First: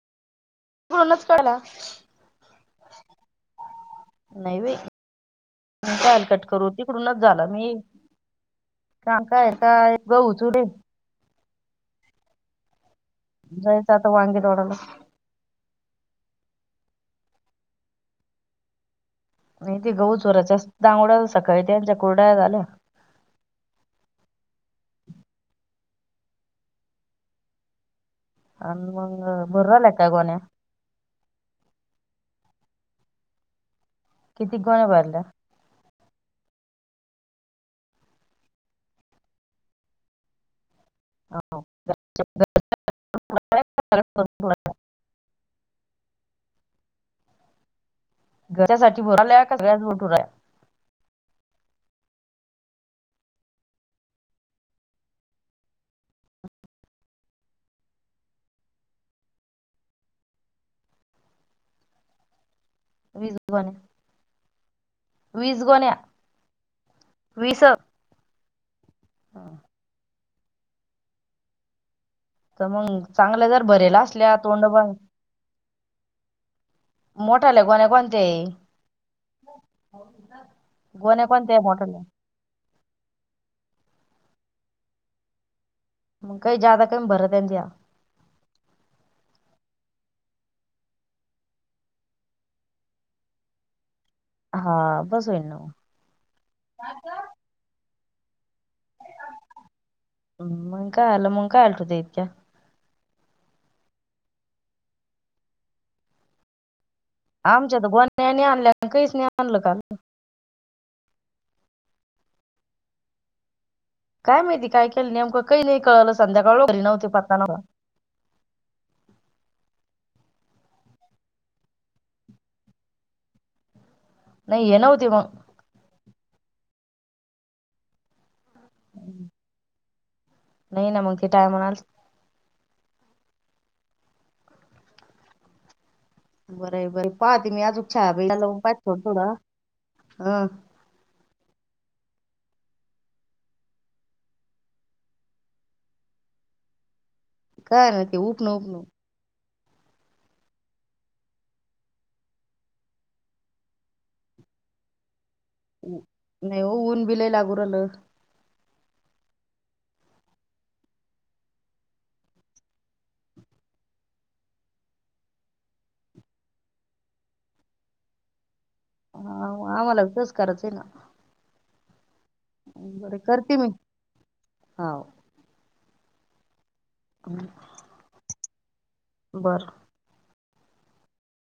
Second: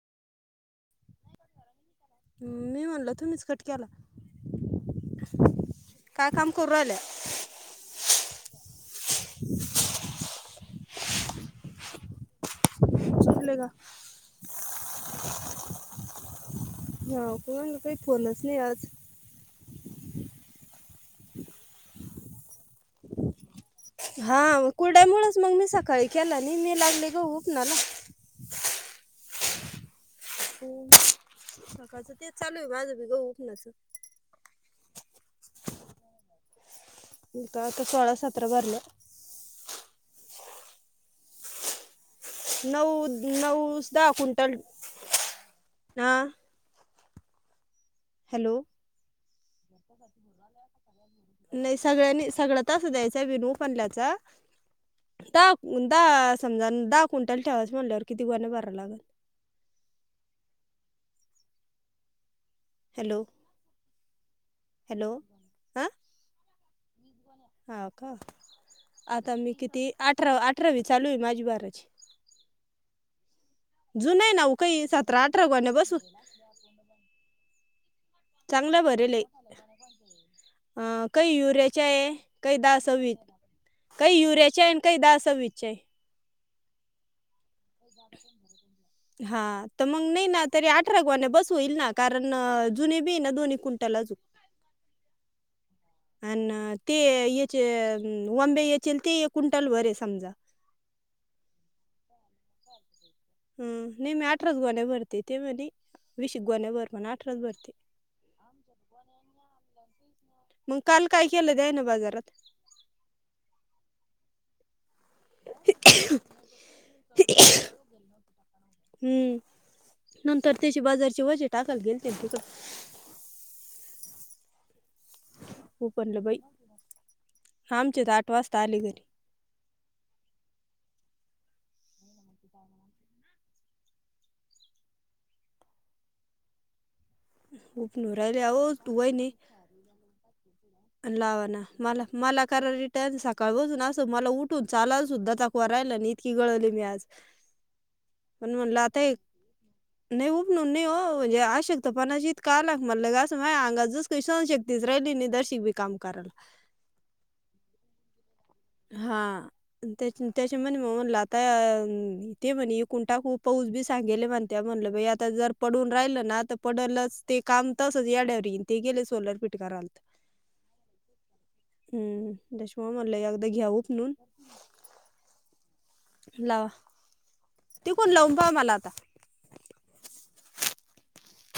म्हणूनच केला. मी म्हणल तुम्हीच कट केला. नाही बाई मी कशाला काय कट काम करू. राहिल्या तिकडूनच झाला मी- हा काय काय गहू चुडून. झोपली का? जायचं आता वांगे तोडायला हा कोणाचा काही फोनच नाही आज. नाही ते गहू चुरायच्यास दांगड सकाळी त्यांच्या कुर्ड्या झाल्या. हा कुरडयामुळेच मग मी सकाळी केला नाही मी लागली गहू [unintelligible] नाला. अन मंग भरवल्या का गोण्या? हो सकाळचं तेच चालू आहे माझं बी गहू उपनाचं. किती गोण्या भरल्या? का आता सोळा सतरा भरल्या. हा [unintelligible] नऊ नऊ दहा क्विंटल हा- हॅलो घरसाठी भराल्या का सगळ्याच भरूल्या. नाही सगळ्या नाही सगळ्या तस द्यायचं विनू पनल्याचा. दहा दहा समजा दहा क्विंटल ठेवाच म्हणल्यावर किती गोण्या भराला लागल? हॅलो वीस गोण्या. हॅलो. वीस हा. गोण्या वीस हा का. आता मी किती अठरा अठरावी चालू आहे माझी भरची. तर मंग चांगलं जर भरेल आहे असल्या ना हो, तोंड काही बांध. सतरा अठरा गोण्या बसू मोठाल्या गोण्या [unintelligible] चांगलं भरेल ए अ गोण्या काही कोणत्या युरियाच्या मोठाल्या आहे. काही दहा स वीज काही युरियाचे आहे आणि काही दहा स वीजचे आहे. मग काही जादा कमी भरा त्यांच्या. हा तर मगं नाही ना तरी अठरा गोण्या बस होईल ना, कारण अं जुने बी ये ना दोन्ही कुंटल अजून. हा बस होईल ना अन् ते हे चे वमबे याचेल ते एक क्विंटल वर आहे समजा मःग काय आलं, मंग काय आलटवते इतक्या हम्म, नही मी अठराच गोण्या भरते ते म्हणी विस एक गोण्या भर म्हणा. अठराच भरते आमच्या तर गोण्या नाही आणल्या, काहीच नाही आणलं काल. मगं काल काय केलं त्यान बाजारात? काय माहिती काय केलं, नेमकं काही नाही कळलं संध्याकाळं झाली तरी घरी नव्हते पत्ता नव्हता. हम्म नंतर त्याची बाजारची वजे टाकायला गेलते तिकडं. नही ये नव्हती म. हो पणलं बाई आमच्या तर आठ वाजता आले घरी. हम्, नाही ना मंग ते टाईमानं आस बरंय, बरंय पाहते मी आजून छाया उपनू ताई ला राहिले फोन अहो तू पाहाते वहिनी थोडं, हं लावा ना मला मला करा रिटर्न, सकाळ पसुन असं मला उठून चालायला सुद्धा ताक उभरायला नाही, इतकी गळाली मी आज. [inaudible] ते उपन म्हणून म्हणल उपन आता हे नाही उपनून नाही हो, हे आशक्त पणाचं इतका आला म्हणलं की माया अंगात जसं सहनशक्तीच राहिलीच नाही तशीबी. नाही हो ऊन बि लैय लागू राहिलं. हा. त्याचे, त्याचे म्हणे म म्हणल आता ते म्हणे इकून टाकू पाऊस बी सांगेल ये म्हण त्या म्हणलं बाई आता, जर पडून राहिलं ना तर, पडलंच ते काम तसंच याड्यावर येईल. ते गेले सोलर फिट हा, करायलात, आम्हाला तसंच करायचंय ना हम्म दशमा [unintelligible] म्हणल अग ती मी हाव लावा. [inaudible] तिकून लावून पाहा मला आता. बरं.